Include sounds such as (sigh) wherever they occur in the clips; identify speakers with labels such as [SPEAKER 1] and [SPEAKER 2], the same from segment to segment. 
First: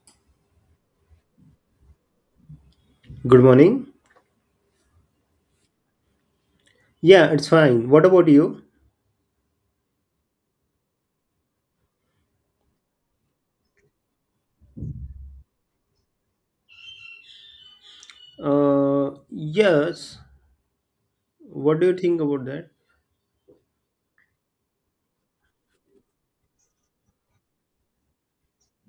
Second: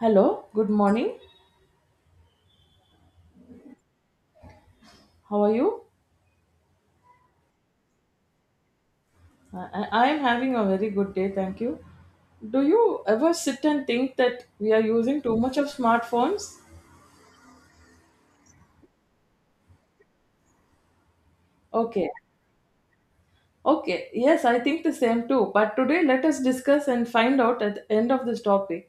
[SPEAKER 1] Hello, good morning.
[SPEAKER 2] Good morning.
[SPEAKER 1] How are you?
[SPEAKER 2] Yeah, it's fine. What about you?
[SPEAKER 1] I am having a very good day, thank you. Do you ever sit and think that we are using too much of smartphones?
[SPEAKER 2] Yes. What do you
[SPEAKER 1] Okay,
[SPEAKER 2] think about that?
[SPEAKER 1] okay, yes, I think the same too. But today, let us discuss and find out at the end of this topic,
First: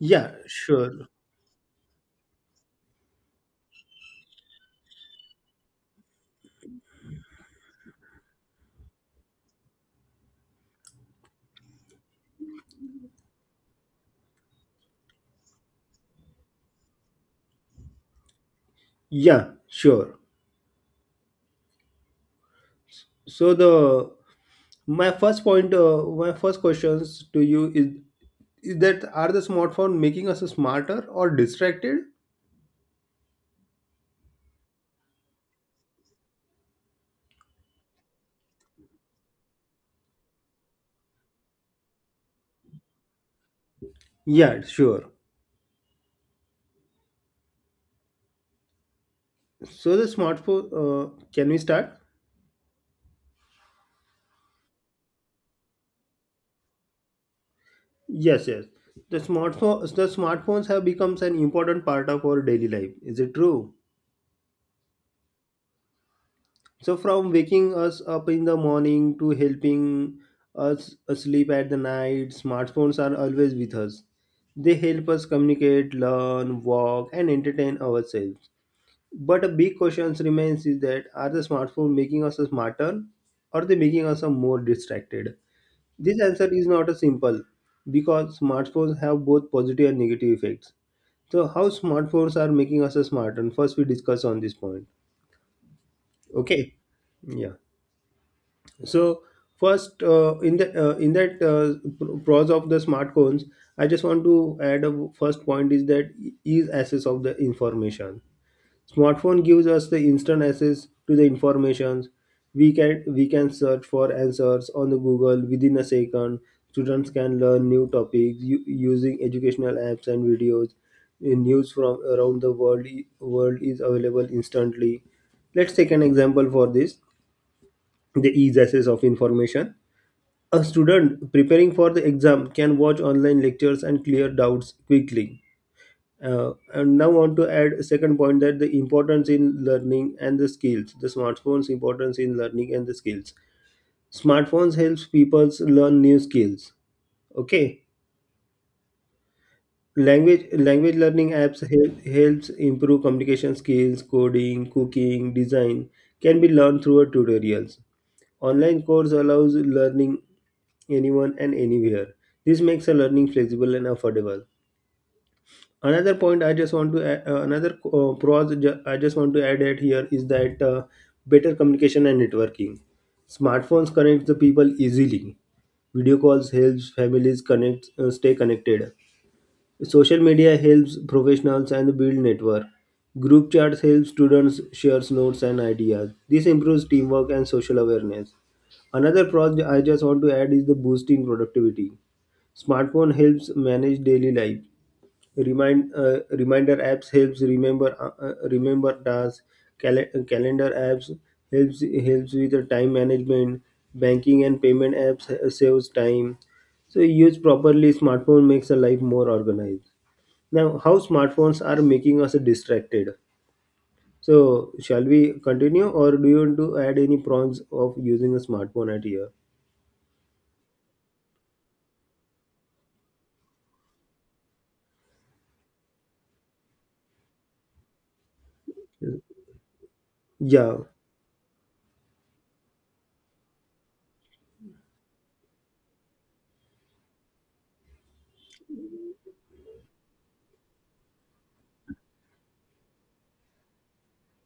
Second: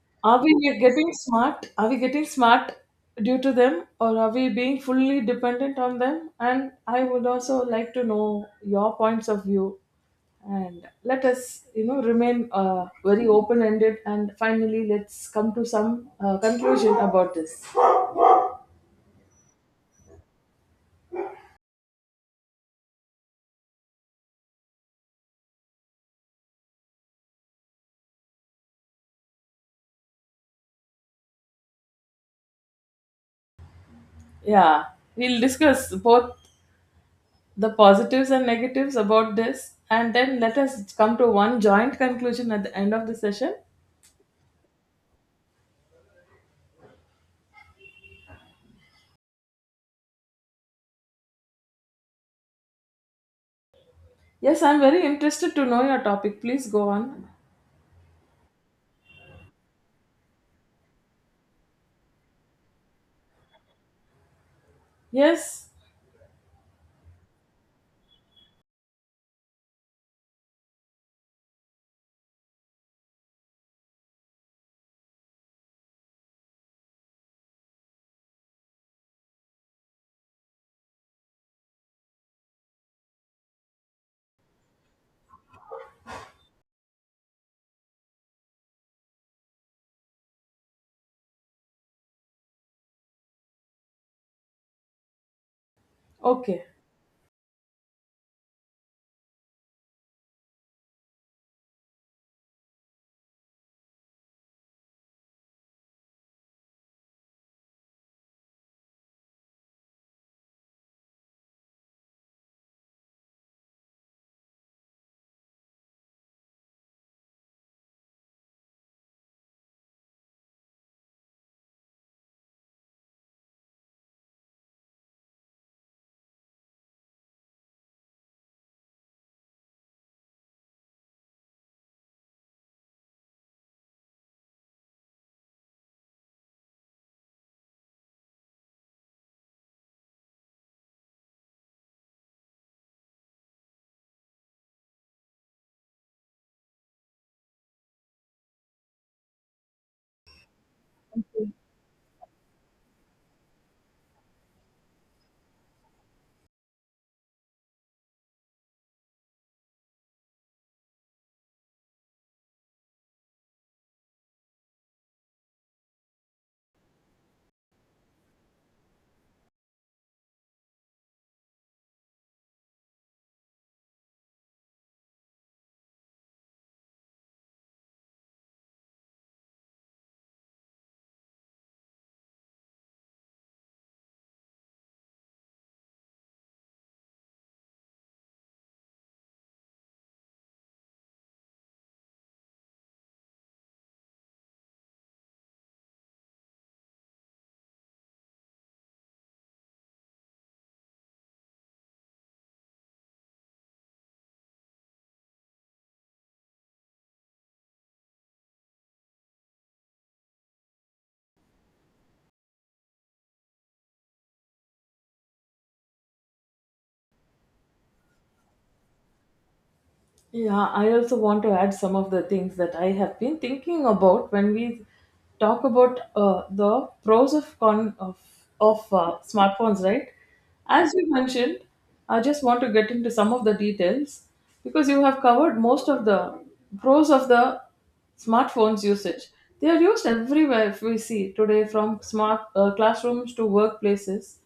[SPEAKER 2] Yeah,
[SPEAKER 1] are we
[SPEAKER 2] sure.
[SPEAKER 1] getting smart? Are we getting smart due to them, or are we being fully dependent on them? And I would also like to know your points of view. And let us, you know, remain very open-ended. And finally, let's come to some conclusion about this.
[SPEAKER 2] Yeah, sure. So the my first point, my first questions to you is that are the smartphone making us smarter or distracted?
[SPEAKER 1] Yeah, we'll discuss both the positives and negatives about this, and then let us come to one joint conclusion at the end of the session.
[SPEAKER 2] Yeah, sure. So the smartphone, can we start?
[SPEAKER 1] Yes, I'm very interested to know your topic. Please go on.
[SPEAKER 2] Yes. The smartphones have become an important part of our daily life. Is it true?
[SPEAKER 1] Yes.
[SPEAKER 2] So from waking us up in the morning to helping us asleep at the night, smartphones are always with us. They help us communicate, learn, walk, and entertain ourselves. But a big question remains is that are the smartphones making us smarter or they making us more distracted? This answer is not a simple because smartphones have both positive and negative effects. So how smartphones are making us smarter? First we discuss on this point.
[SPEAKER 1] Okay.
[SPEAKER 2] Okay. Yeah. So first, in the in that pros of the smartphones, I just want to add a first point is that is access of the information. Smartphone gives us the instant access to the informations. We can search for answers on the Google within a second. Students can learn new topics using educational apps and videos. News from around the world is available instantly. Let's take an example for this: the ease access of information a student preparing for the exam can watch online lectures and clear doubts quickly. And now want to add a second point that the importance in learning and the skills. The smartphones importance in learning and the skills. Smartphones helps people learn new skills. Okay. Language learning apps helps improve communication skills, coding, cooking, design can be learned through tutorials. Online course allows learning anyone and anywhere. This makes a learning flexible and affordable. Another point I just want to add, another I just want to add at here is that better communication and networking. Smartphones connect the people easily. Video calls helps families connect stay connected. Social media helps professionals and build network. Group chats help students share notes and ideas. This improves teamwork and social awareness. Another project I just want to add is the boosting productivity. Smartphone helps manage daily life. Reminder apps helps remember tasks. Calendar apps helps with the time management. Banking and payment apps saves time. So used properly, smartphone makes a life more organized. Now, how smartphones are making us distracted. So, shall we continue, or do you want to add any pros of using a smartphone at here?
[SPEAKER 1] Yeah, I also want to add some of the things that I have been thinking about when we talk about the pros of con of smartphones, right?
[SPEAKER 2] Yeah,
[SPEAKER 1] As you mentioned, I just want to get into some of the details because you have covered most of the pros of the smartphones usage. They are used everywhere. If we see today, from smart classrooms to workplaces.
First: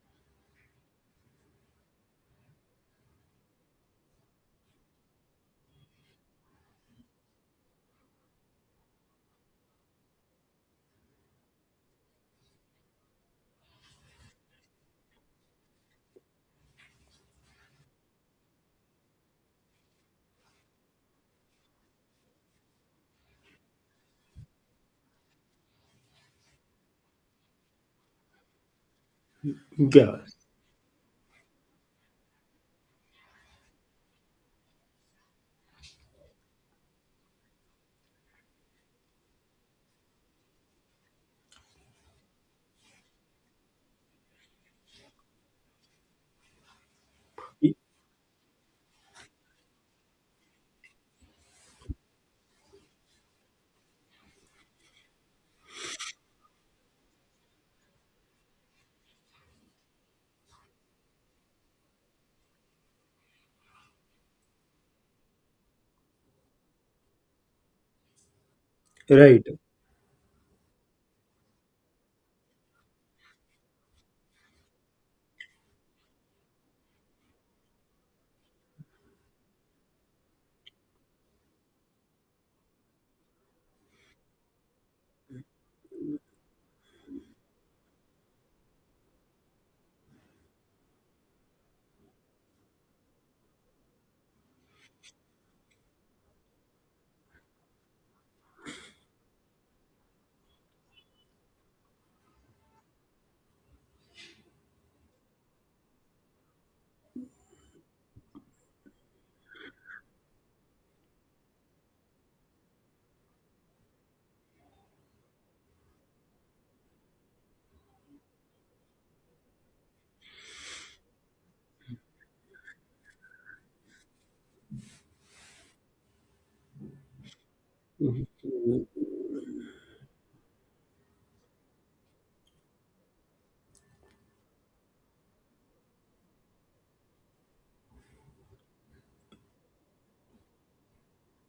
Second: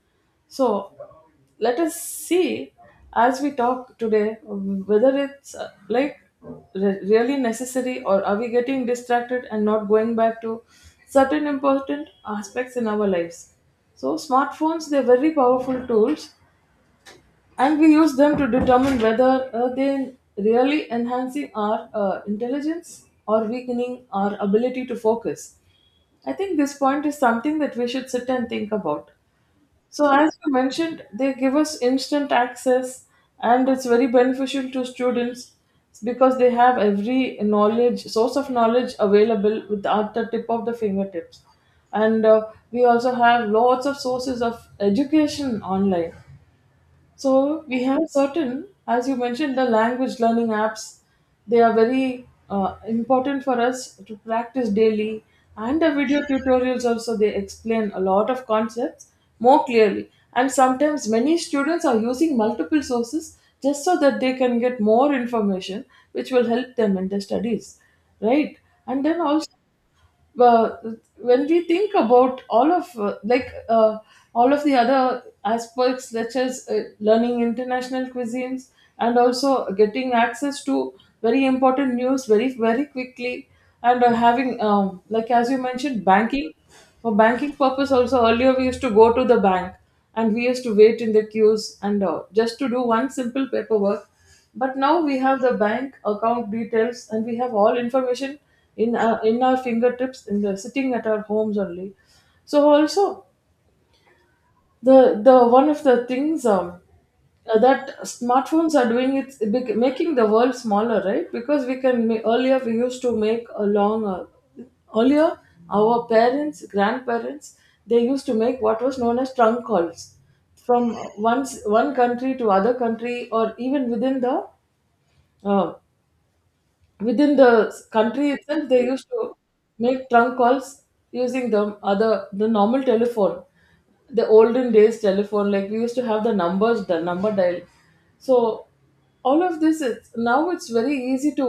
[SPEAKER 1] So let us see as we talk today whether it's like really necessary, or are we getting distracted and not going back to certain important aspects in our lives. So smartphones, they're very powerful tools, and we use them to determine whether they really enhancing our intelligence or weakening our ability to focus. I think this point is something that we should sit and think about. So,
[SPEAKER 2] yeah,
[SPEAKER 1] as you mentioned, they give us instant access, and it's very beneficial to students because they have every knowledge, source of knowledge available with at the tip of the fingertips. And we also have lots of sources of education online. So we have certain, as you mentioned, the language learning apps. They are very important for us to practice daily, and the video tutorials also, they explain a lot of concepts more clearly. And sometimes many students are using multiple sources just so that they can get more information, which will help them in their studies, right? And then
[SPEAKER 2] right.
[SPEAKER 1] also, well, when we think about all of all of the other aspects such as learning international cuisines and also getting access to very important news very very quickly, and having like as you mentioned banking, for banking purpose also, earlier we used to go to the bank and we used to wait in the queues, and just to do one simple paperwork, but now we have the bank account details and we have all information in our fingertips, in the sitting at our homes only. So also, the the one of the things that smartphones are doing, it's making the world smaller, right? Because we can earlier we used to make a long earlier, our parents, grandparents, they used to make what was known as trunk calls from one country to other country, or even uh, within the
[SPEAKER 2] Mhm.
[SPEAKER 1] country itself, they used to make trunk calls using the other, the normal telephone, the olden days telephone, like we used to have the numbers, the number dial. So all of this is now it's very easy to,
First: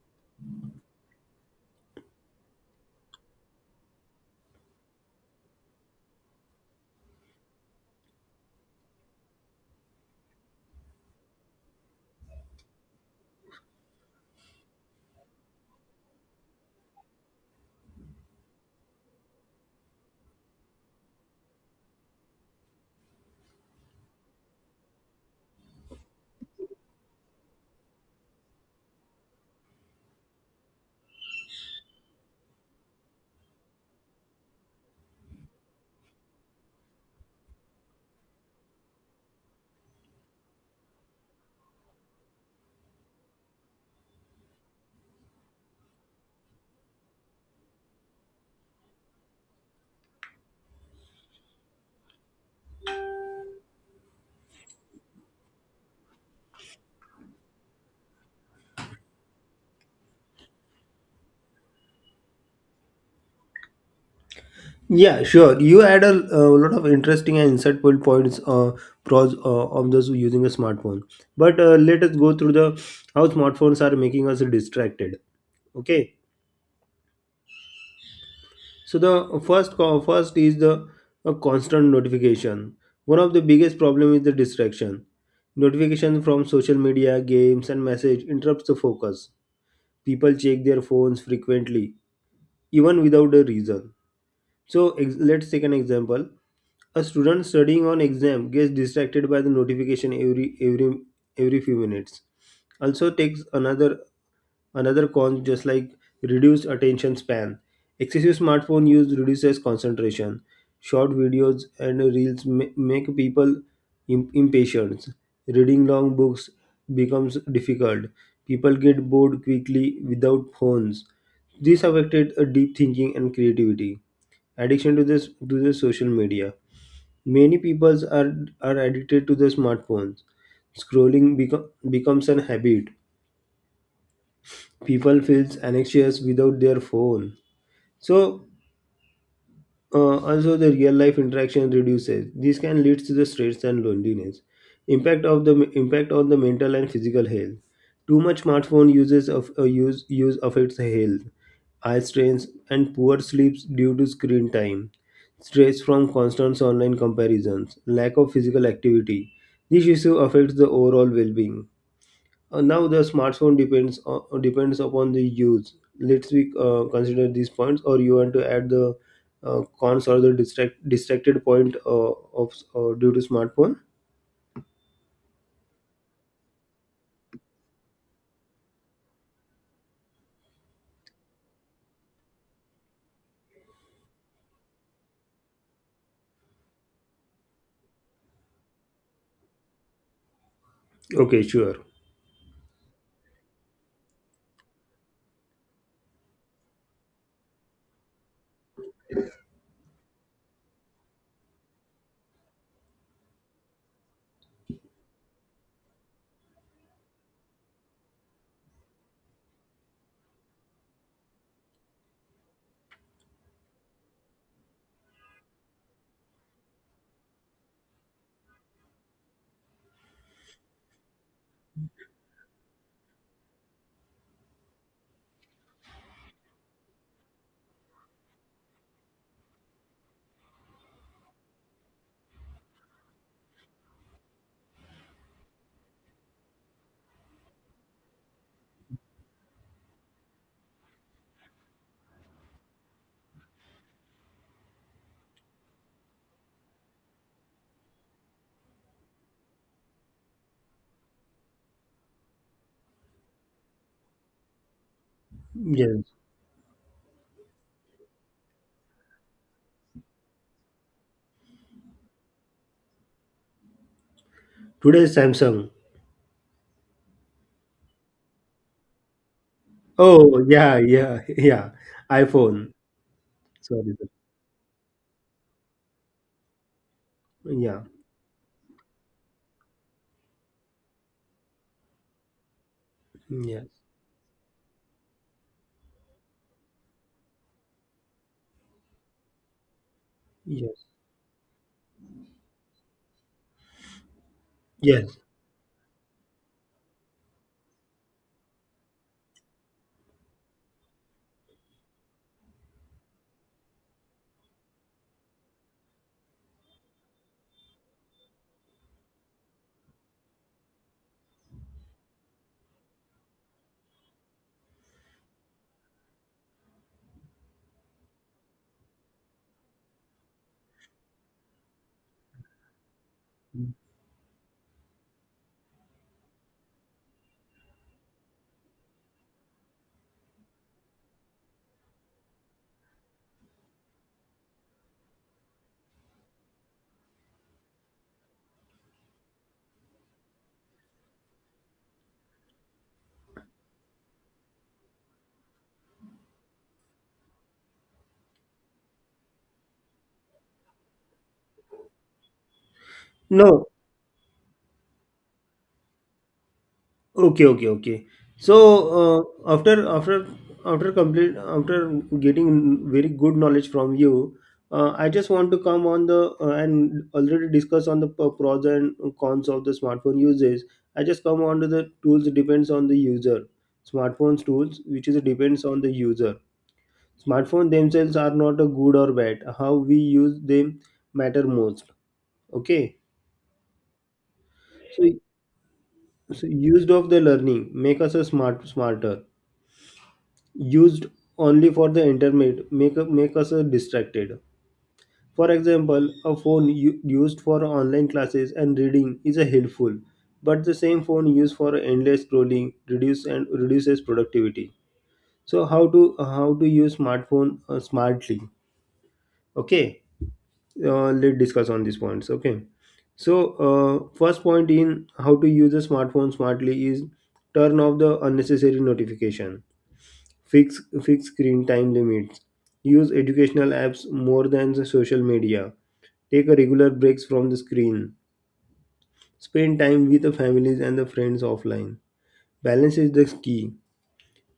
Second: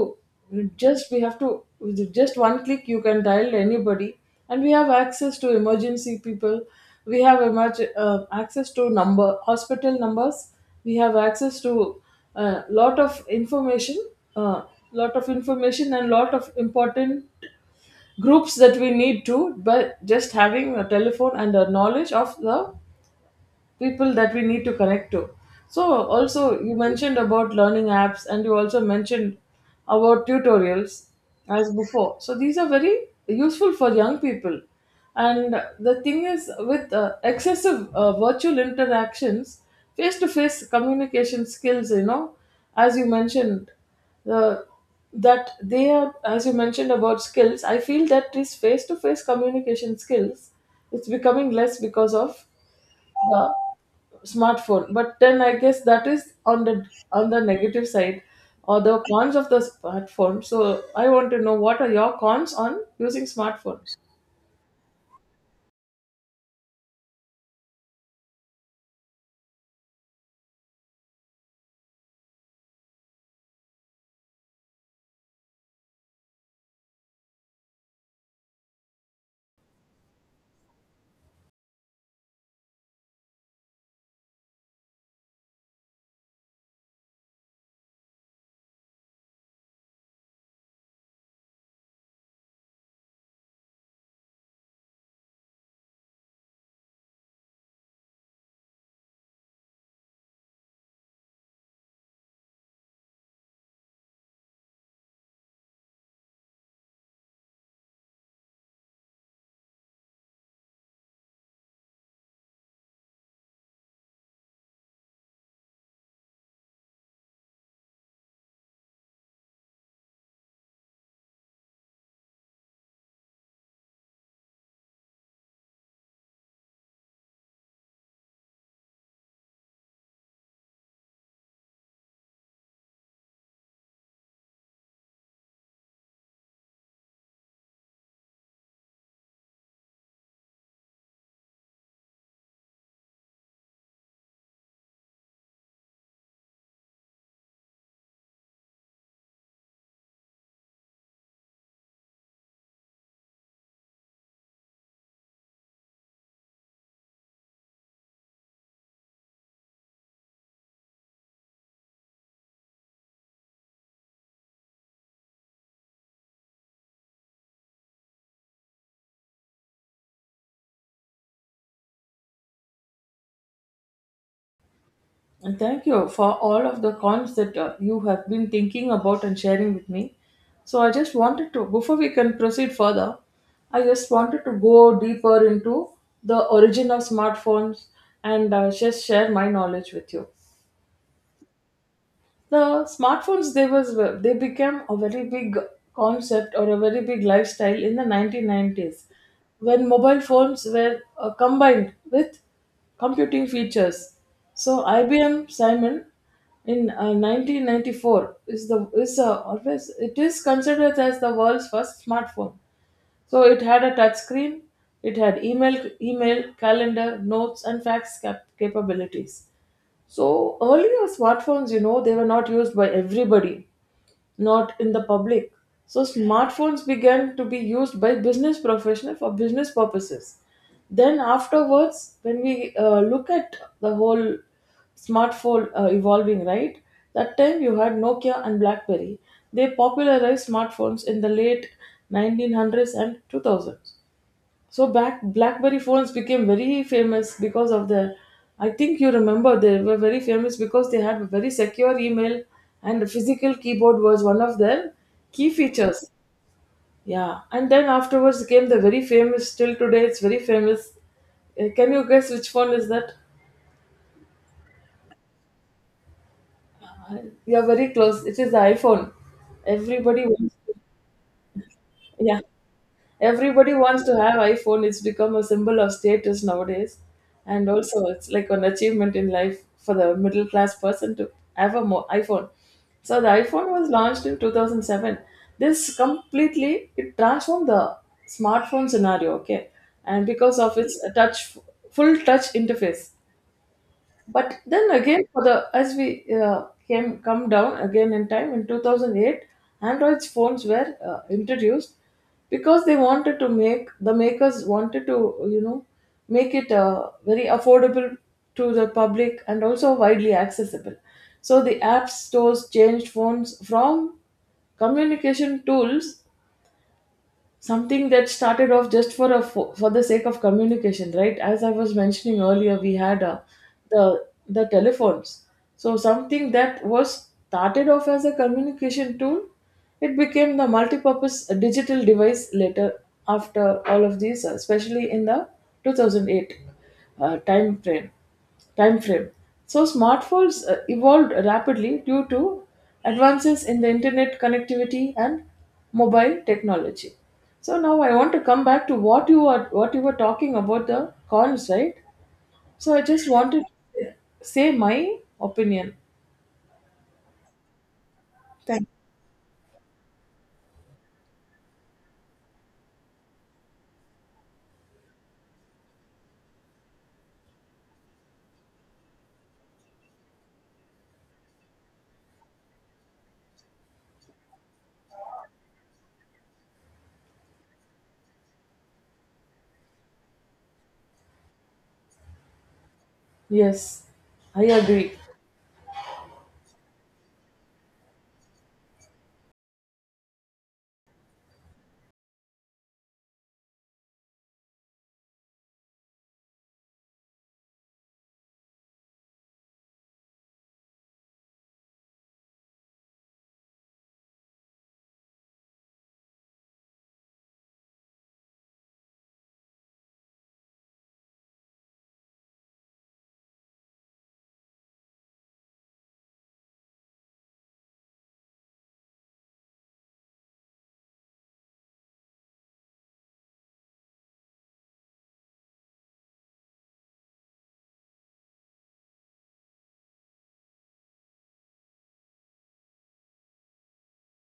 [SPEAKER 1] just we have to, with just one click you can dial anybody, and we have access to emergency people, we have access to number hospital numbers, we have access to a lot of information, uh, lot of information and lot of important groups that we need to, but just having a telephone and a knowledge of the people that we need to connect to. So also you mentioned about learning apps and you also mentioned about tutorials as before. So these are very useful for young people. And the thing is, with excessive virtual interactions, face-to-face communication skills, you know, as you mentioned, the that they are, as you mentioned about skills, I feel that this face-to-face communication skills, it's becoming less because of the smartphone. But then I guess that is on the, on the negative side, or the cons of the smartphone. So I want to know what are your cons on using smartphones.
[SPEAKER 2] Yeah, sure. You add a lot of interesting and insightful points, pros of those using a smartphone. But let us go through the how smartphones are making us distracted. Okay. So the first is the a constant notification. One of the biggest problem is the distraction. Notification from social media, games, and message interrupts the focus. People check their phones frequently, even without a reason. So let's take an example. A student studying on exam gets distracted by the notification every every few minutes. Also takes another. Another con, just like reduced attention span. Excessive smartphone use reduces concentration. Short videos and reels make people impatient. Reading long books becomes difficult. People get bored quickly without phones. This affected deep thinking and creativity. Addiction to this to the social media. Many people are addicted to the smartphones. Scrolling becomes an habit people feels anxious without their phone so also the real life interaction reduces this can lead to the stress and loneliness impact of the impact on the mental and physical health too much smartphone uses of use use affects the health eye strains and poor sleeps due to screen time stress from constant online comparisons lack of physical activity this issue affects the overall well-being. Now the smartphone depends upon the use. Let's we consider these points, or you want to add the cons or the distracted point of due to smartphone.
[SPEAKER 1] And thank you for all of the cons that you have been thinking about and sharing with me. So I just wanted, to before we can proceed further, I just wanted to go deeper into the origin of smartphones and just share my knowledge with you.
[SPEAKER 2] Okay, sure.
[SPEAKER 1] The smartphones, they became a very big concept or a very big lifestyle in the 1990s, when mobile phones were combined with computing features. So IBM Simon in 1994 is the is always, it is considered as the world's first smartphone. So it had a touch screen, it had email, calendar, notes and fax capabilities. So earlier smartphones, you know, they were not used by everybody, not in the public. So smartphones began to be used by business professionals for business purposes. Then afterwards, when we look at the whole smartphone evolving, right? That time you had Nokia and BlackBerry. They popularized smartphones in the late 1900s and 2000s. So back, BlackBerry phones became very famous because of the, I think you remember, they were very famous because they had a very secure email, and a physical keyboard was one of their key features.
[SPEAKER 2] Yes.
[SPEAKER 1] Yeah, and then afterwards came the very famous, till today it's very famous. Can you guess which phone is that?
[SPEAKER 2] Today Samsung.
[SPEAKER 1] I- You are very close. It is the iPhone. Everybody
[SPEAKER 2] Oh
[SPEAKER 1] wants.
[SPEAKER 2] yeah, yeah, (laughs) yeah.
[SPEAKER 1] Yeah,
[SPEAKER 2] iPhone.
[SPEAKER 1] everybody
[SPEAKER 2] Sorry,
[SPEAKER 1] wants
[SPEAKER 2] sir.
[SPEAKER 1] to have iPhone. It's become a symbol of status nowadays, and
[SPEAKER 2] Yeah.
[SPEAKER 1] also it's like an achievement in life for the middle class person to have a iPhone. So the iPhone
[SPEAKER 2] Yes.
[SPEAKER 1] was launched in 2007. This completely, it transformed the smartphone scenario. Okay, and because of
[SPEAKER 2] Yes.
[SPEAKER 1] its touch full touch interface. But then
[SPEAKER 2] Yes.
[SPEAKER 1] again, for the, as we came come down again in time, in 2008, Android phones were introduced because they wanted to make, the makers wanted to, you know, make it very affordable to the public and also widely accessible. So the app stores changed phones from communication tools, something that started off just for a for the sake of communication, right? As I was mentioning earlier, we had the telephones. So something that was started off as a communication tool, it became the multi-purpose digital device later, after all of these especially in the 2008 uh, time frame time frame. So smartphones evolved rapidly due to advances in the internet connectivity and mobile technology. So now I want to come back to what you are, what you were talking about, the cons, right? So I just wanted
[SPEAKER 2] No.
[SPEAKER 1] to say my opinion.
[SPEAKER 2] Okay, okay, okay. So after getting very good knowledge from you, I just want to come on the and already discuss on the pros and cons of the smartphone uses. I just come on to the tools depends on the user. Smartphones tools which is depends on the user. Smartphone themselves are not a good or bad. How we use them matter most. Okay.
[SPEAKER 1] Yes, I
[SPEAKER 2] So,
[SPEAKER 1] agree.
[SPEAKER 2] so used of the learning make us a smarter used only for the internet make us distracted. For example, a phone used for online classes and reading is a helpful, but the same phone used for endless scrolling reduces productivity. So how to use smartphone smartly? Okay, let's discuss on these points. Okay, so first point in how to use a smartphone smartly is turn off the unnecessary notification. Fix screen time limits. Use educational apps more than the social media. Take a regular breaks from the screen. Spend time with the families and the friends offline. Balance is the key.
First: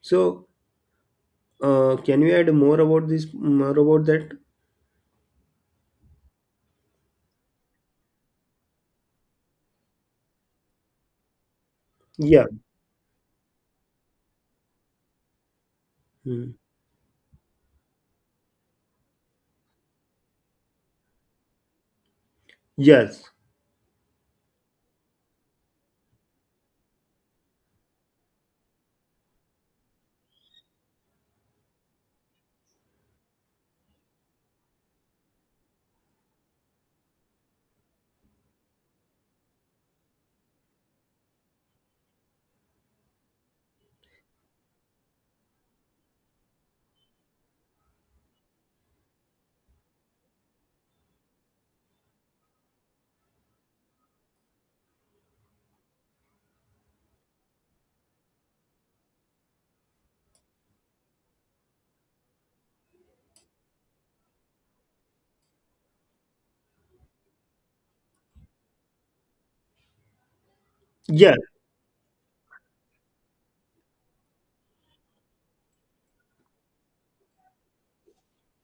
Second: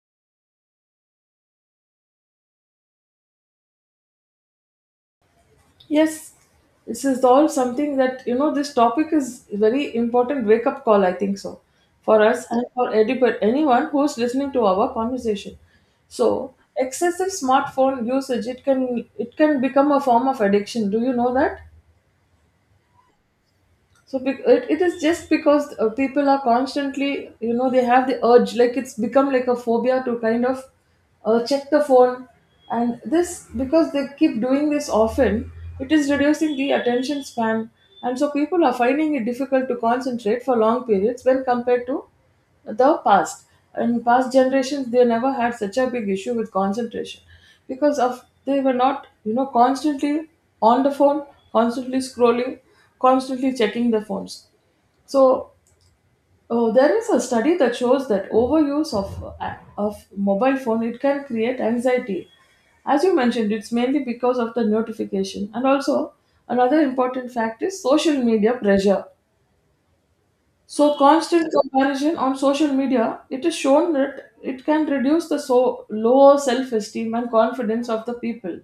[SPEAKER 2] So, can you add more about this? More about that?
[SPEAKER 1] Yes, this is all something that, you know, this topic is very important wake up call, I think so, for
[SPEAKER 2] Yeah.
[SPEAKER 1] us and for anyone who is listening to our conversation.
[SPEAKER 2] Hmm.
[SPEAKER 1] So excessive smartphone usage, it can become a form of addiction. Do you know that?
[SPEAKER 2] Yes.
[SPEAKER 1] So it is just because people are constantly, you know, they have the urge, like it's become like a phobia to kind of check the phone. And this, because they keep doing this often, it is reducing the attention span. And so people are finding it difficult to concentrate for long periods when compared to the past. In past generations, they never had such a big issue with concentration because of, they were not, you know, constantly on the phone, constantly scrolling, constantly checking the phones. So there is a study that shows that overuse of mobile phone, it can create anxiety. As you mentioned, it's mainly because of the notification, and also another important fact is social media pressure. So
[SPEAKER 2] Yes.
[SPEAKER 1] constant comparison on social media, it is shown that it can reduce the, so low self-esteem and confidence of the people.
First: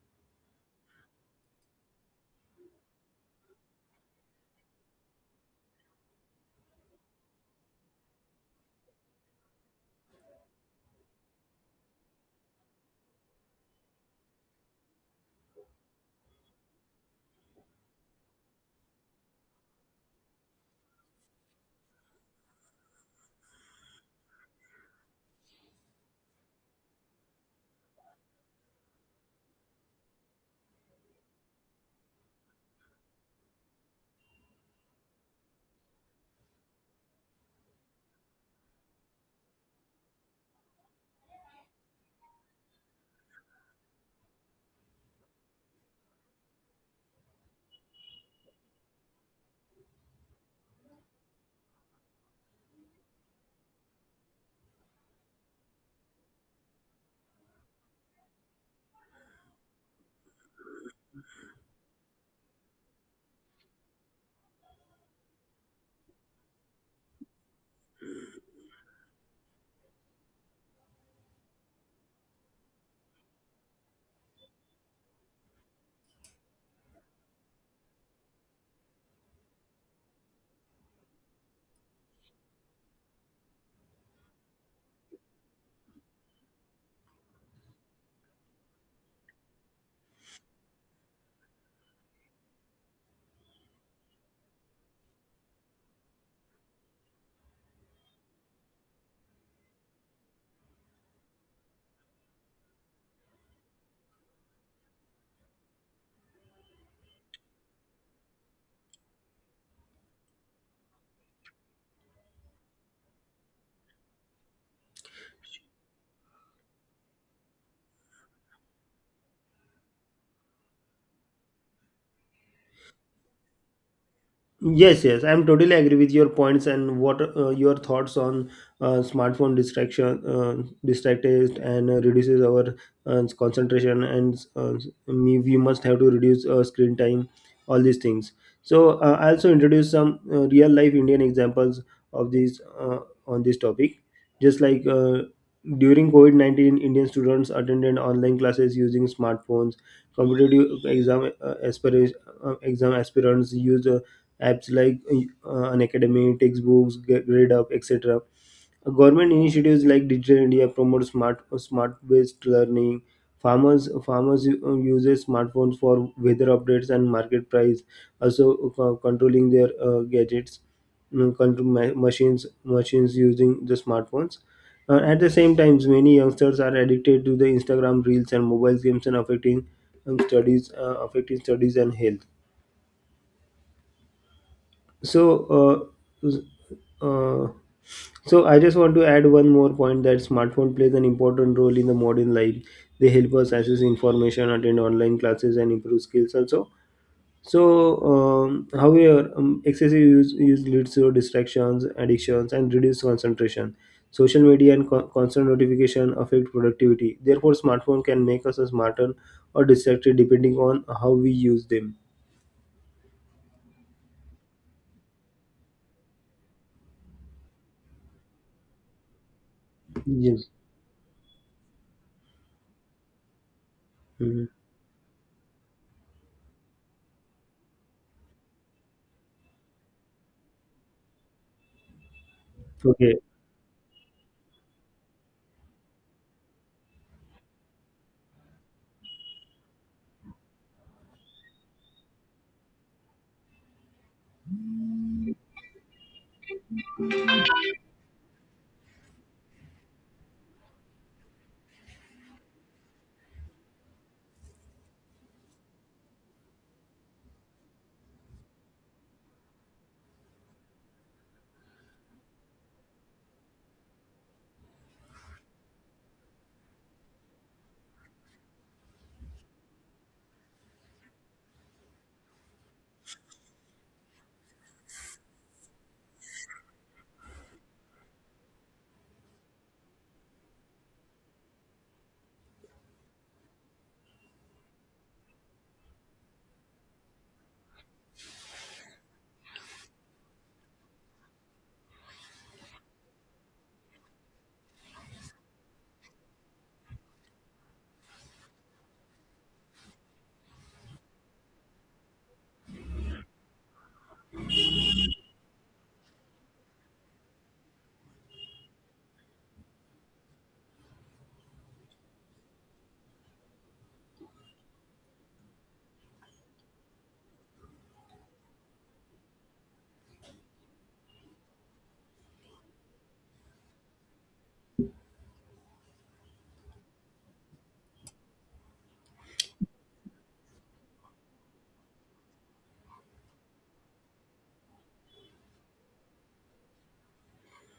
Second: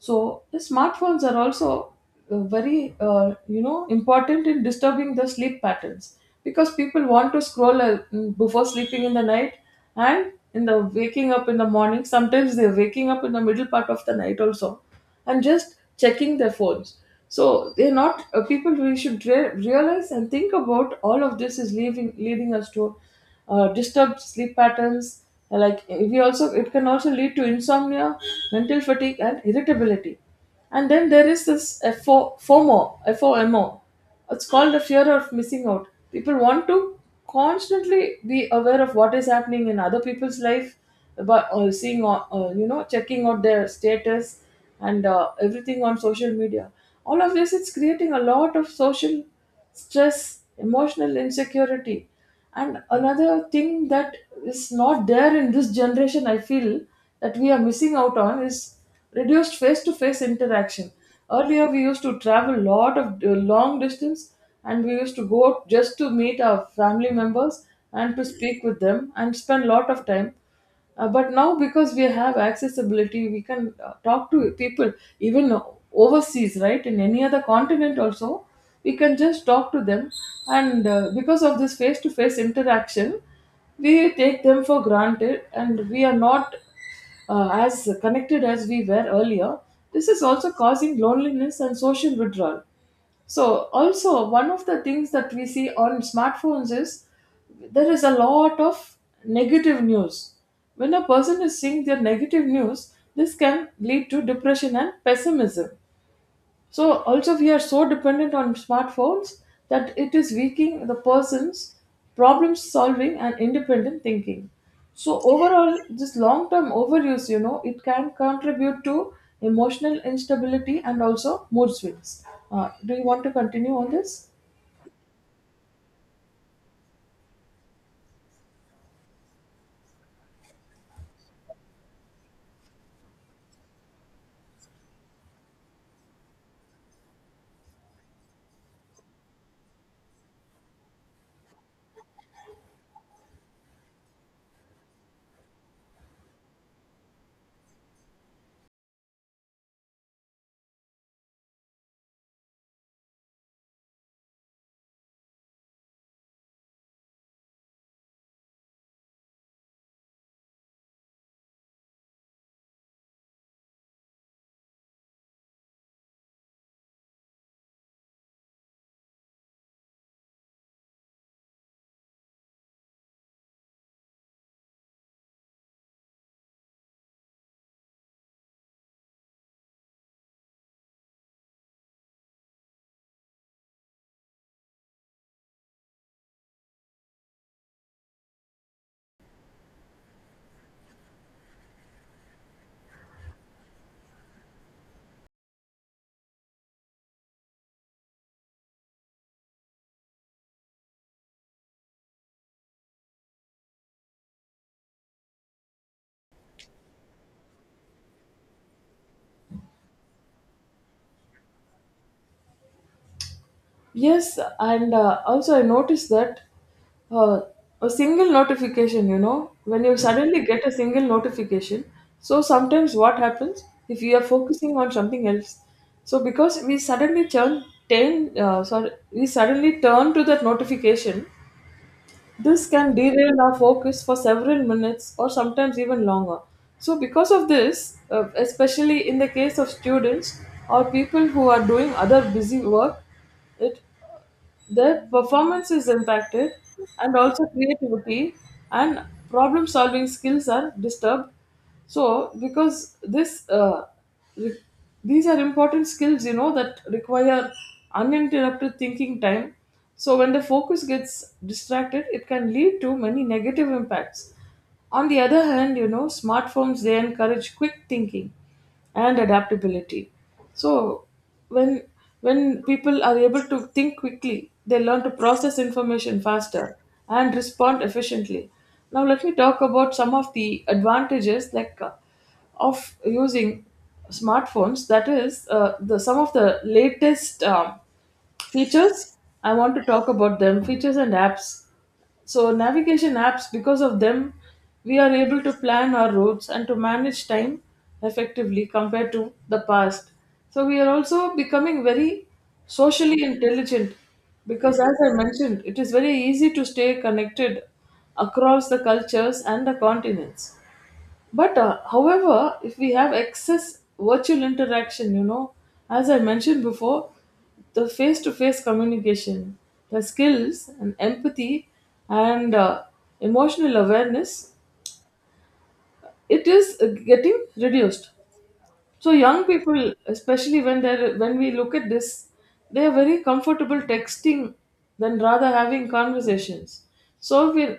[SPEAKER 1] So the smartphones are also very you know, important in disturbing the sleep patterns because people want to scroll before sleeping in the night and in the waking up in the morning. Sometimes they're waking up in the middle part of the night also and just checking their phones. So they're not people, we should realize and think about all of this is leaving, leading us to disturbed sleep patterns. Like we also, it can also lead to insomnia, mental fatigue, and irritability. And then there is this FOMO. F O M O. It's called the fear of missing out. People want to constantly be aware of what is happening in other people's life, about seeing, checking out their status and everything on social media. All of this, it's creating a lot of social stress, emotional insecurity. And another thing that is not there in this generation, I feel that we are missing out on is reduced face to face interaction. Earlier, we used to travel a lot of long distance and we used to go out just to meet our family members and to speak with them and spend a lot of time. But now because we have accessibility, we can talk to people even overseas, right? In any other continent also, we can just talk to them. And because of this face-to-face interaction, we take them for granted, and we are not as connected as we were earlier. This is also causing loneliness and social withdrawal. So also one of the things that we see on smartphones is there is a lot of negative news. When a person is seeing their negative news, this can lead to depression and pessimism. So also we are so dependent on smartphones that it is weakening the person's problem solving and independent thinking. So overall, this long-term overuse, it can contribute to emotional instability and also mood swings. Do you want to continue on this?
[SPEAKER 2] Yes, yes, I'm totally agree with your points and what your thoughts on smartphone distracted and reduces our concentration and we must have to reduce screen time, all these things. So I also introduce some real life Indian examples of these on this topic. Just like during COVID 19, Indian students attended online classes using smartphones. Competitive exam exam aspirants used. Apps like an academy, textbooks, grade up, etc. Government initiatives like Digital India promote smart-based learning. Farmers uses smartphones for weather updates and market price, also controlling their gadgets, machines using the smartphones. At the same times, many youngsters are addicted to the Instagram reels and mobile games and affecting affecting studies and health. So, uh, Uh, so I just want to add one more point that smartphone plays an important role in the modern life. They help us access information, attend online classes, and improve skills also. So, however, excessive use leads to distractions, addictions, and reduced concentration. Social media and constant notification affect productivity. Therefore, smartphone can make us smarter or distracted depending on how we use them.
[SPEAKER 1] Yes, and also I noticed that uh, a single notification, when you suddenly
[SPEAKER 2] Yes.
[SPEAKER 1] get a single notification, so sometimes what happens if you are
[SPEAKER 2] Mhm.
[SPEAKER 1] focusing on something else? So because we suddenly turn to that notification, this can
[SPEAKER 2] Okay.
[SPEAKER 1] derail our focus for several minutes or sometimes even longer. So because of this, especially in the case of students or people who are doing other busy work, it their performance is impacted, and also creativity and problem solving skills are disturbed. So, because re- these are important skills, that require uninterrupted thinking time. So, when the focus gets distracted, it can lead to many negative impacts. On the other hand, smartphones they encourage quick thinking and adaptability. So when when people are able to think quickly, they learn to process information faster and respond efficiently. Now let me talk about some of the advantages like of using smartphones. That is the some of the latest. Features, I want to talk about them. Features and apps. So, navigation apps, because of them, we are able to plan our routes and to manage time effectively compared to the past. So, we are also becoming very socially intelligent because, as I mentioned, it is very easy to stay connected across the cultures and the continents. But however, if we have excess virtual interaction, as I mentioned before, the face to face communication, the skills and empathy and emotional awareness, it is getting reduced. So young people, especially when we look at this, they are very comfortable texting than rather having conversations. So we,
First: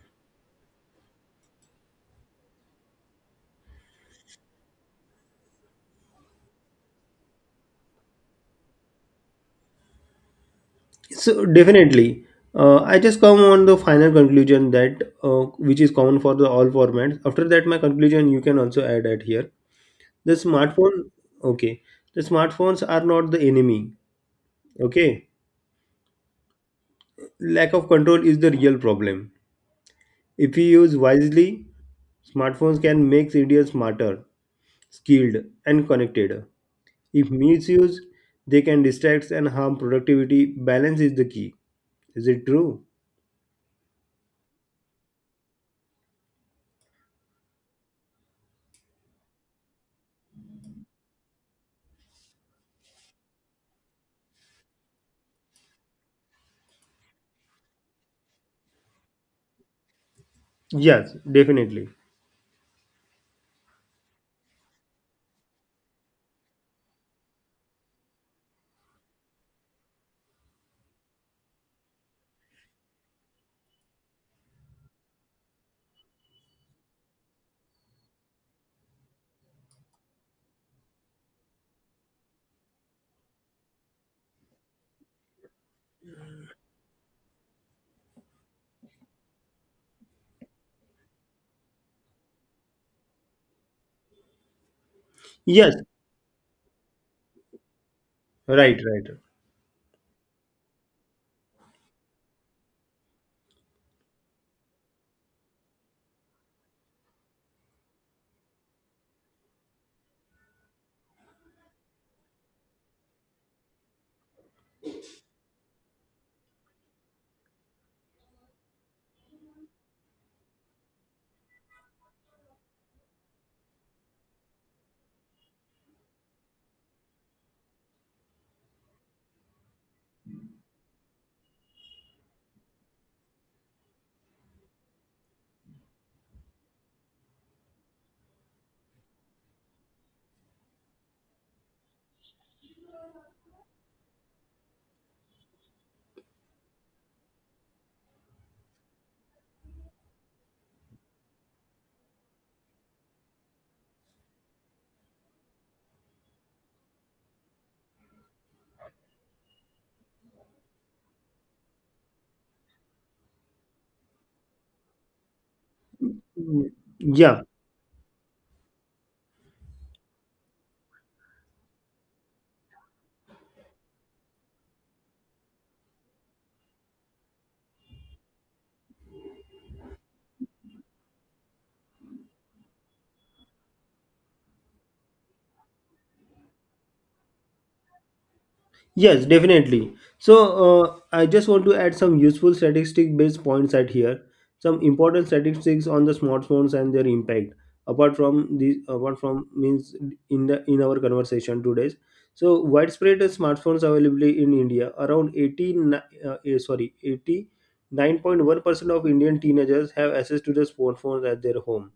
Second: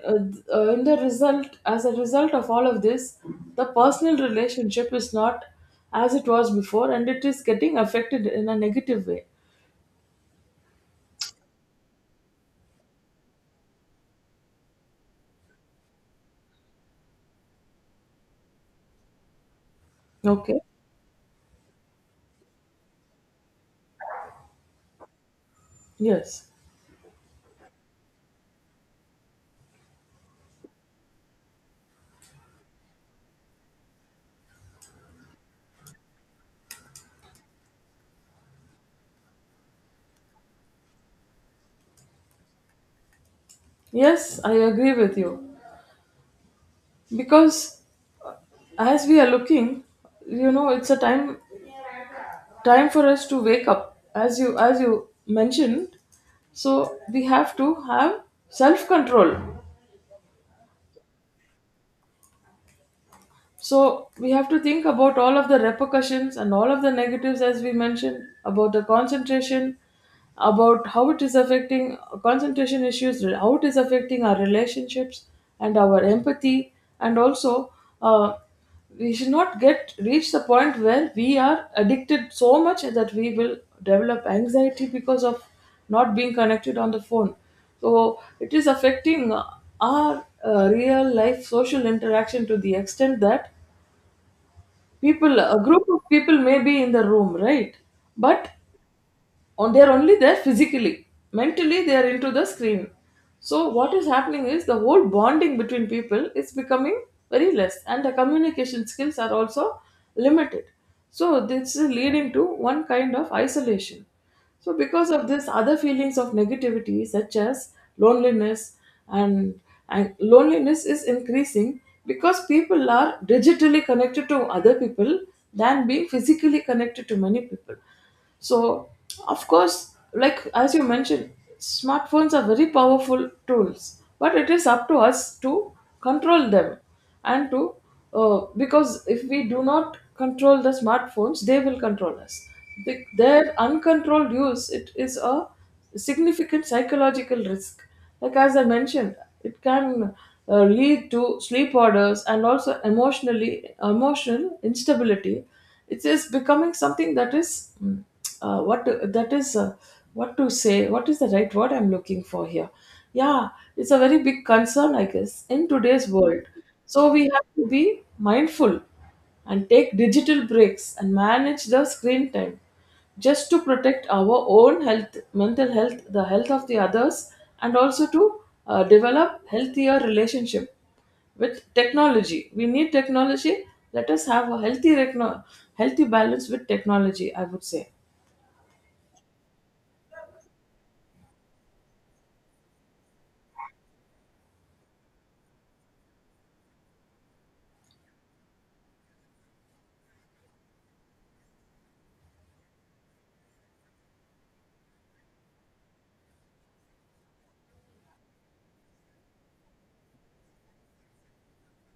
[SPEAKER 1] in the result, as a result of all of this, the personal relationship is not as it was before, and it is getting affected in a negative way.
[SPEAKER 2] So definitely, I just come on the final conclusion that which is common for the all formats. After that, my conclusion you can also add at here. The
[SPEAKER 1] Okay.
[SPEAKER 2] smartphone, okay, the smartphones are not the enemy. Okay,
[SPEAKER 1] Yes.
[SPEAKER 2] lack of control is the real problem. If we use wisely, smartphones can make India smarter, skilled, and connected. If misused, they can distract and harm productivity. Balance is the key. Is it true?
[SPEAKER 1] Yes, I agree with you. Because as we are looking, it's a time for us to wake up, as you mentioned. So we have to have self control.
[SPEAKER 2] Yes, definitely.
[SPEAKER 1] So we have to think about all of the repercussions and all of the negatives, as we mentioned, about the concentration, about how it is affecting concentration issues, how it is affecting our relationships and our empathy, and also uh, we should not get reach the point where we are addicted so much that we will develop anxiety because of not being connected on the phone. So it is affecting our real life social interaction to the extent that people, a
[SPEAKER 2] Yes.
[SPEAKER 1] group of people may be in the room, right, but
[SPEAKER 2] Right, right.
[SPEAKER 1] on they're only there physically, mentally they're into the screen. So what is happening is the whole bonding between people is becoming very less, and the communication skills are also limited. So this is leading to one kind of isolation. So because of this, other feelings of negativity such as loneliness and, and loneliness is increasing, because people are digitally connected to other people than being physically connected to many people. So, of course, like as you mentioned, smartphones are very powerful tools, but it is up to us to control them, and to because if we do not control the smartphones, they will control us. Their uncontrolled use, it is a significant psychological risk. Like as I mentioned, it can lead to sleep disorders and also emotional instability. It is becoming something that is uh, what to- that is uh, what to say. What is the right word I'm looking for here? Yeah, it's a very big concern, I guess, in today's world.
[SPEAKER 2] Mm.
[SPEAKER 1] So we
[SPEAKER 2] Yeah.
[SPEAKER 1] have to be mindful and take digital breaks and manage the screen time just to protect our own health, mental health, the health of the others, and also to develop healthier relationship with technology. We need technology. Let us have a healthy balance with technology, I would say.
[SPEAKER 2] Yes, definitely. So I just want to add some useful statistic-based points at here. Some important statistics on the smartphones and their impact. Apart from means in the in our conversation today. So widespread smartphones availability in India. Around 89.1 percent of Indian teenagers have access to the smartphones at their home.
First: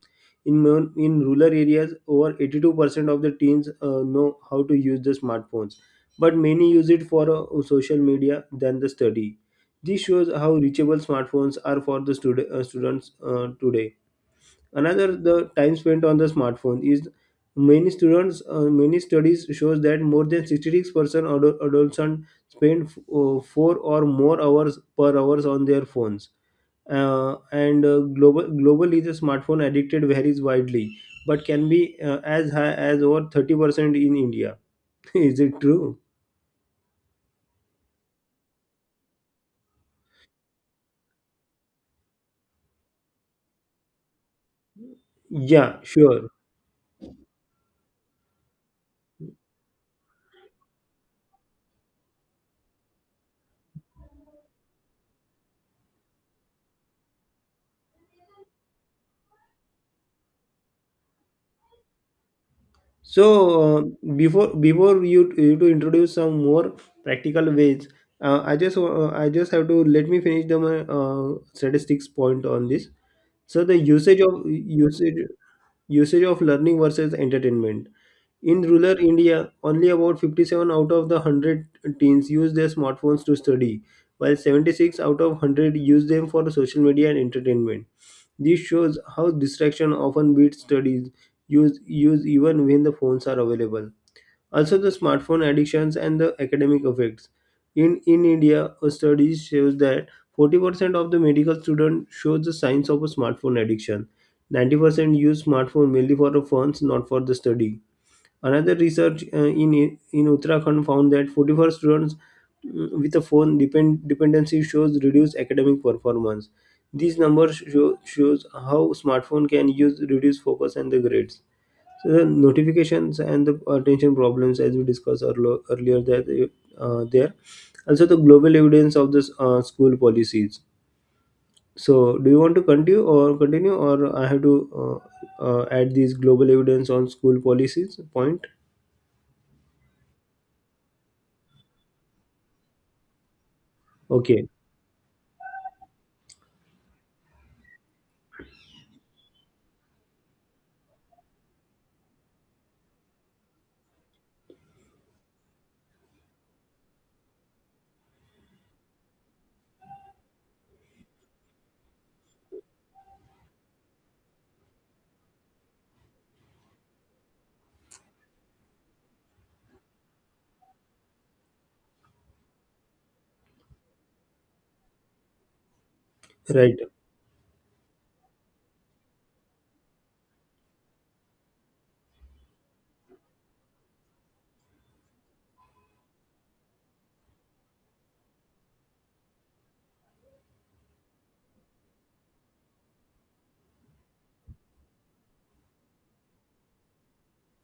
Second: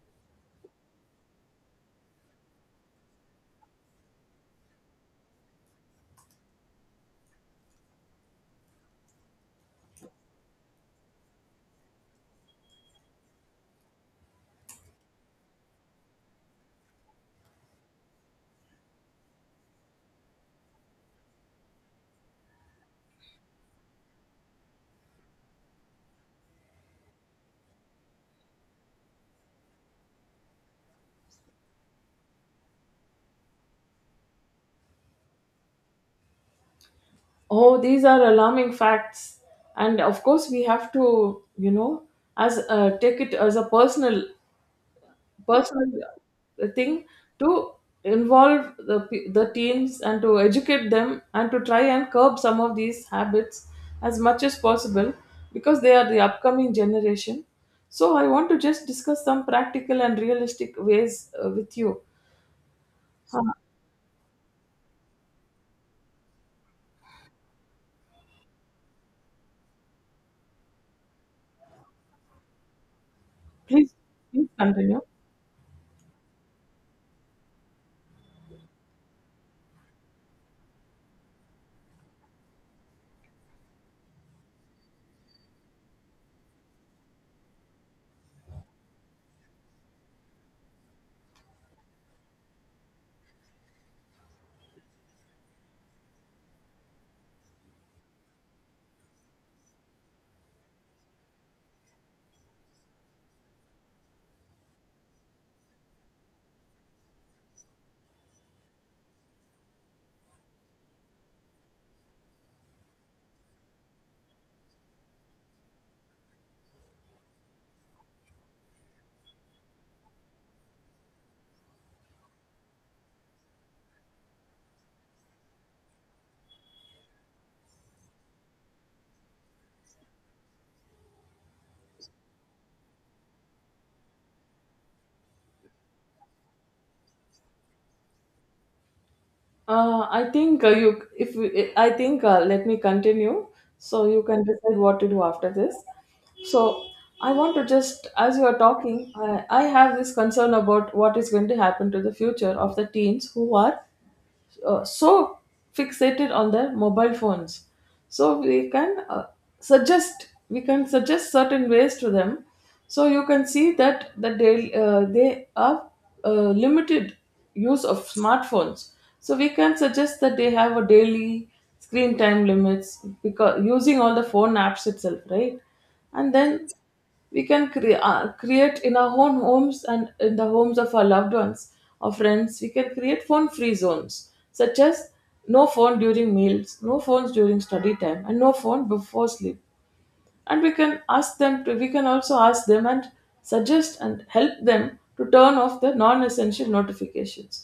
[SPEAKER 2] In rural areas, over 82 percent of the teens know how to use the smartphones but many use it for social media than the study. This shows how reachable smartphones are for the students today. Another the time spent on the smartphone is many studies shows that more than 66% adolescents spend 4 or more hours per hours on their phones. And global globally the smartphone addicted varies widely but can be as high as over 30% in India. (laughs) is it true?
[SPEAKER 1] Oh, these are alarming facts, and of course we have to, you know as take it as a personal
[SPEAKER 2] Yeah,
[SPEAKER 1] personal
[SPEAKER 2] sure.
[SPEAKER 1] thing, to involve the teens and to educate them and to try and curb some of these habits as much as possible, because they are the upcoming generation. So I want to just discuss some practical and realistic ways with you.
[SPEAKER 2] So
[SPEAKER 1] Uh,
[SPEAKER 2] before before you you to introduce some more practical ways, I just have to let me finish the my, statistics point on this. So the
[SPEAKER 1] Please,
[SPEAKER 2] usage of
[SPEAKER 1] please continue.
[SPEAKER 2] usage usage of learning versus entertainment in rural India, only about 57 out of the 100 teens use their smartphones to study, while 76 out of 100 use them for social media and entertainment. This shows how distraction often beats studies use even when the phones are available. Also, the smartphone addictions and the academic effects. In India, a study shows that 40% of the medical students show the signs of a smartphone addiction. 90% use smartphone mainly for the phones, not for the study. Another research in Uttarakhand found that 44 students with a phone dependency shows reduced academic performance. These numbers shows how smartphone can use reduce focus and the grades. So the notifications and the attention problems, as we discussed earlier, that there also the global evidence of this school policies. So do you want to continue, or I have to add these global evidence on school policies point?
[SPEAKER 1] I think, let me continue so you can
[SPEAKER 2] Okay,
[SPEAKER 1] decide what to do after this. So I want to just, as you are talking, I have this concern about what is going to happen to the future of the teens who are so fixated on their mobile phones. So we can suggest certain ways to them, so you can see that they, they are limited use of smartphones. So we can suggest that they have a daily screen time limits, because using all the phone apps itself, right? And then
[SPEAKER 2] right.
[SPEAKER 1] we can create in our own homes and in the homes of our loved ones or friends. We can create phone free zones, such as no phone during meals, no phones during study time, and no phone before sleep. And we can ask them and suggest and help them to turn off the non-essential notifications,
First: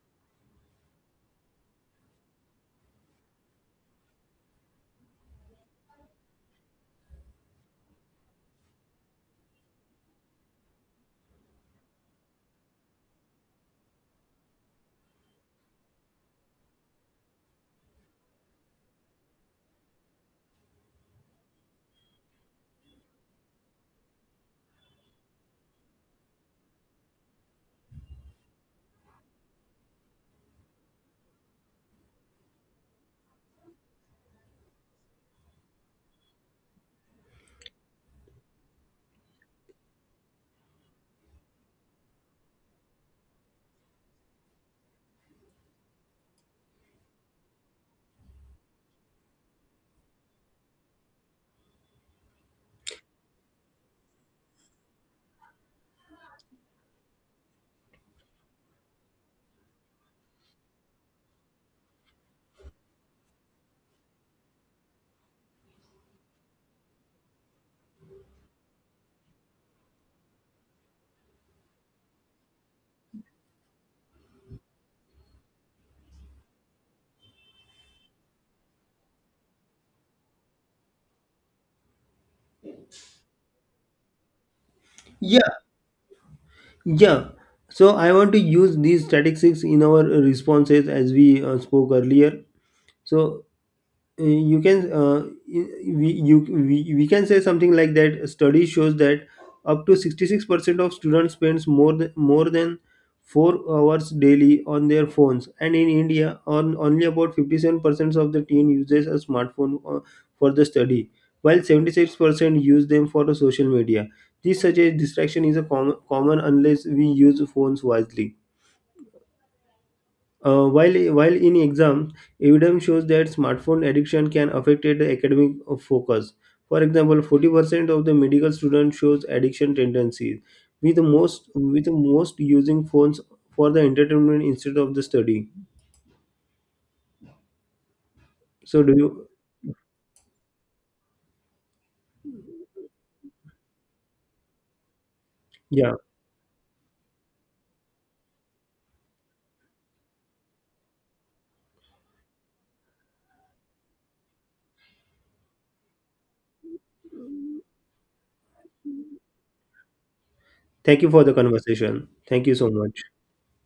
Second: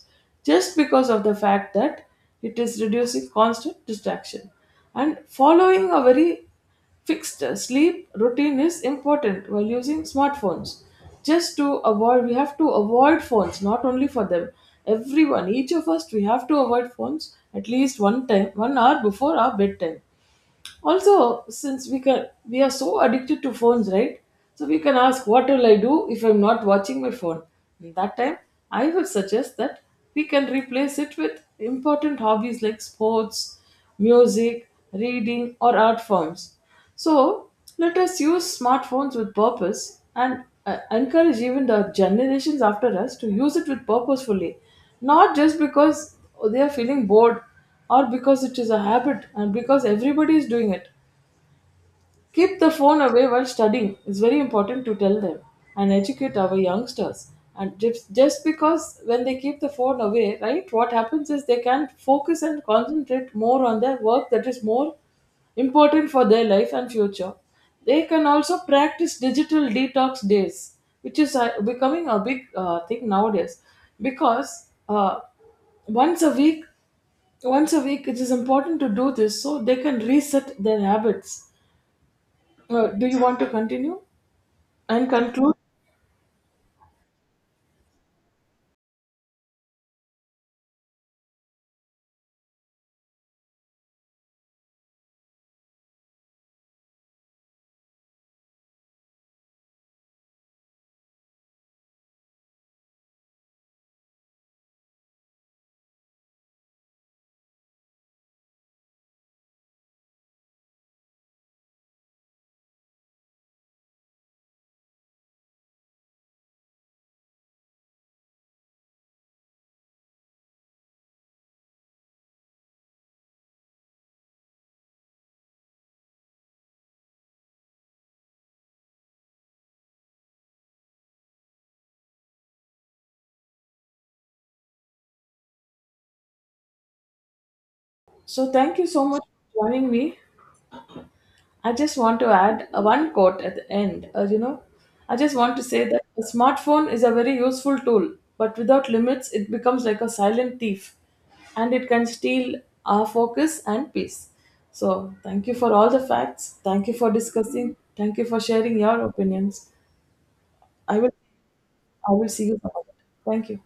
[SPEAKER 1] just because of the fact that it is reducing constant distraction. And following a very fixed sleep routine is important while using smartphones. Just to avoid we have to avoid phones, not only for them, everyone, each of us, we have to avoid phones at least 1 hour before our bedtime. Also, since we are so addicted to phones, right, so we can ask, what will I do if I'm not watching my phone? And that time, I would suggest that we can replace it with important hobbies like sports, music, reading, or art forms. So let us use smartphones with purpose, and encourage even the generations after us to use it with purposefully, not just because they are feeling bored, or because it is a habit and because everybody is doing it. Keep the phone away while studying. It's very important to tell them and educate our youngsters. And just because when they keep the phone away, right, what happens is they can focus and concentrate more on their work, that is more important for their life and future. They can also practice digital detox days, which is becoming a big thing nowadays, because once a week once a week, it is important to do this, so they can reset their habits. Do you want to continue and
[SPEAKER 2] Yeah,
[SPEAKER 1] conclude?
[SPEAKER 2] yeah. So I want to use these statistics in our responses as we spoke earlier. So you can we you we can say something like that study shows that up to 66% of students spends more than 4 hours daily on their phones and in india on only about 57% of the teen uses a smartphone for the study while 76% use them for the social media this such a distraction is a common unless we use phones wisely. While in exam, evidence shows that smartphone addiction can affect the academic focus. For example, 40% of the medical students shows addiction tendencies, with most using phones for the entertainment instead of the study.
[SPEAKER 1] So, thank
[SPEAKER 2] So
[SPEAKER 1] you
[SPEAKER 2] do
[SPEAKER 1] so much
[SPEAKER 2] you?
[SPEAKER 1] for joining me. I just want to add one quote at the end. I just want to say
[SPEAKER 2] Yeah.
[SPEAKER 1] that a smartphone is a very useful tool, but without limits, it becomes like a silent thief, and it can steal our focus and peace. So, thank you for all the facts. Thank you for discussing. Thank you for sharing your opinions. I
[SPEAKER 2] Thank you
[SPEAKER 1] will,
[SPEAKER 2] for the conversation.
[SPEAKER 1] I will
[SPEAKER 2] Thank
[SPEAKER 1] see
[SPEAKER 2] you
[SPEAKER 1] you.
[SPEAKER 2] so
[SPEAKER 1] All
[SPEAKER 2] much.
[SPEAKER 1] that. Thank you.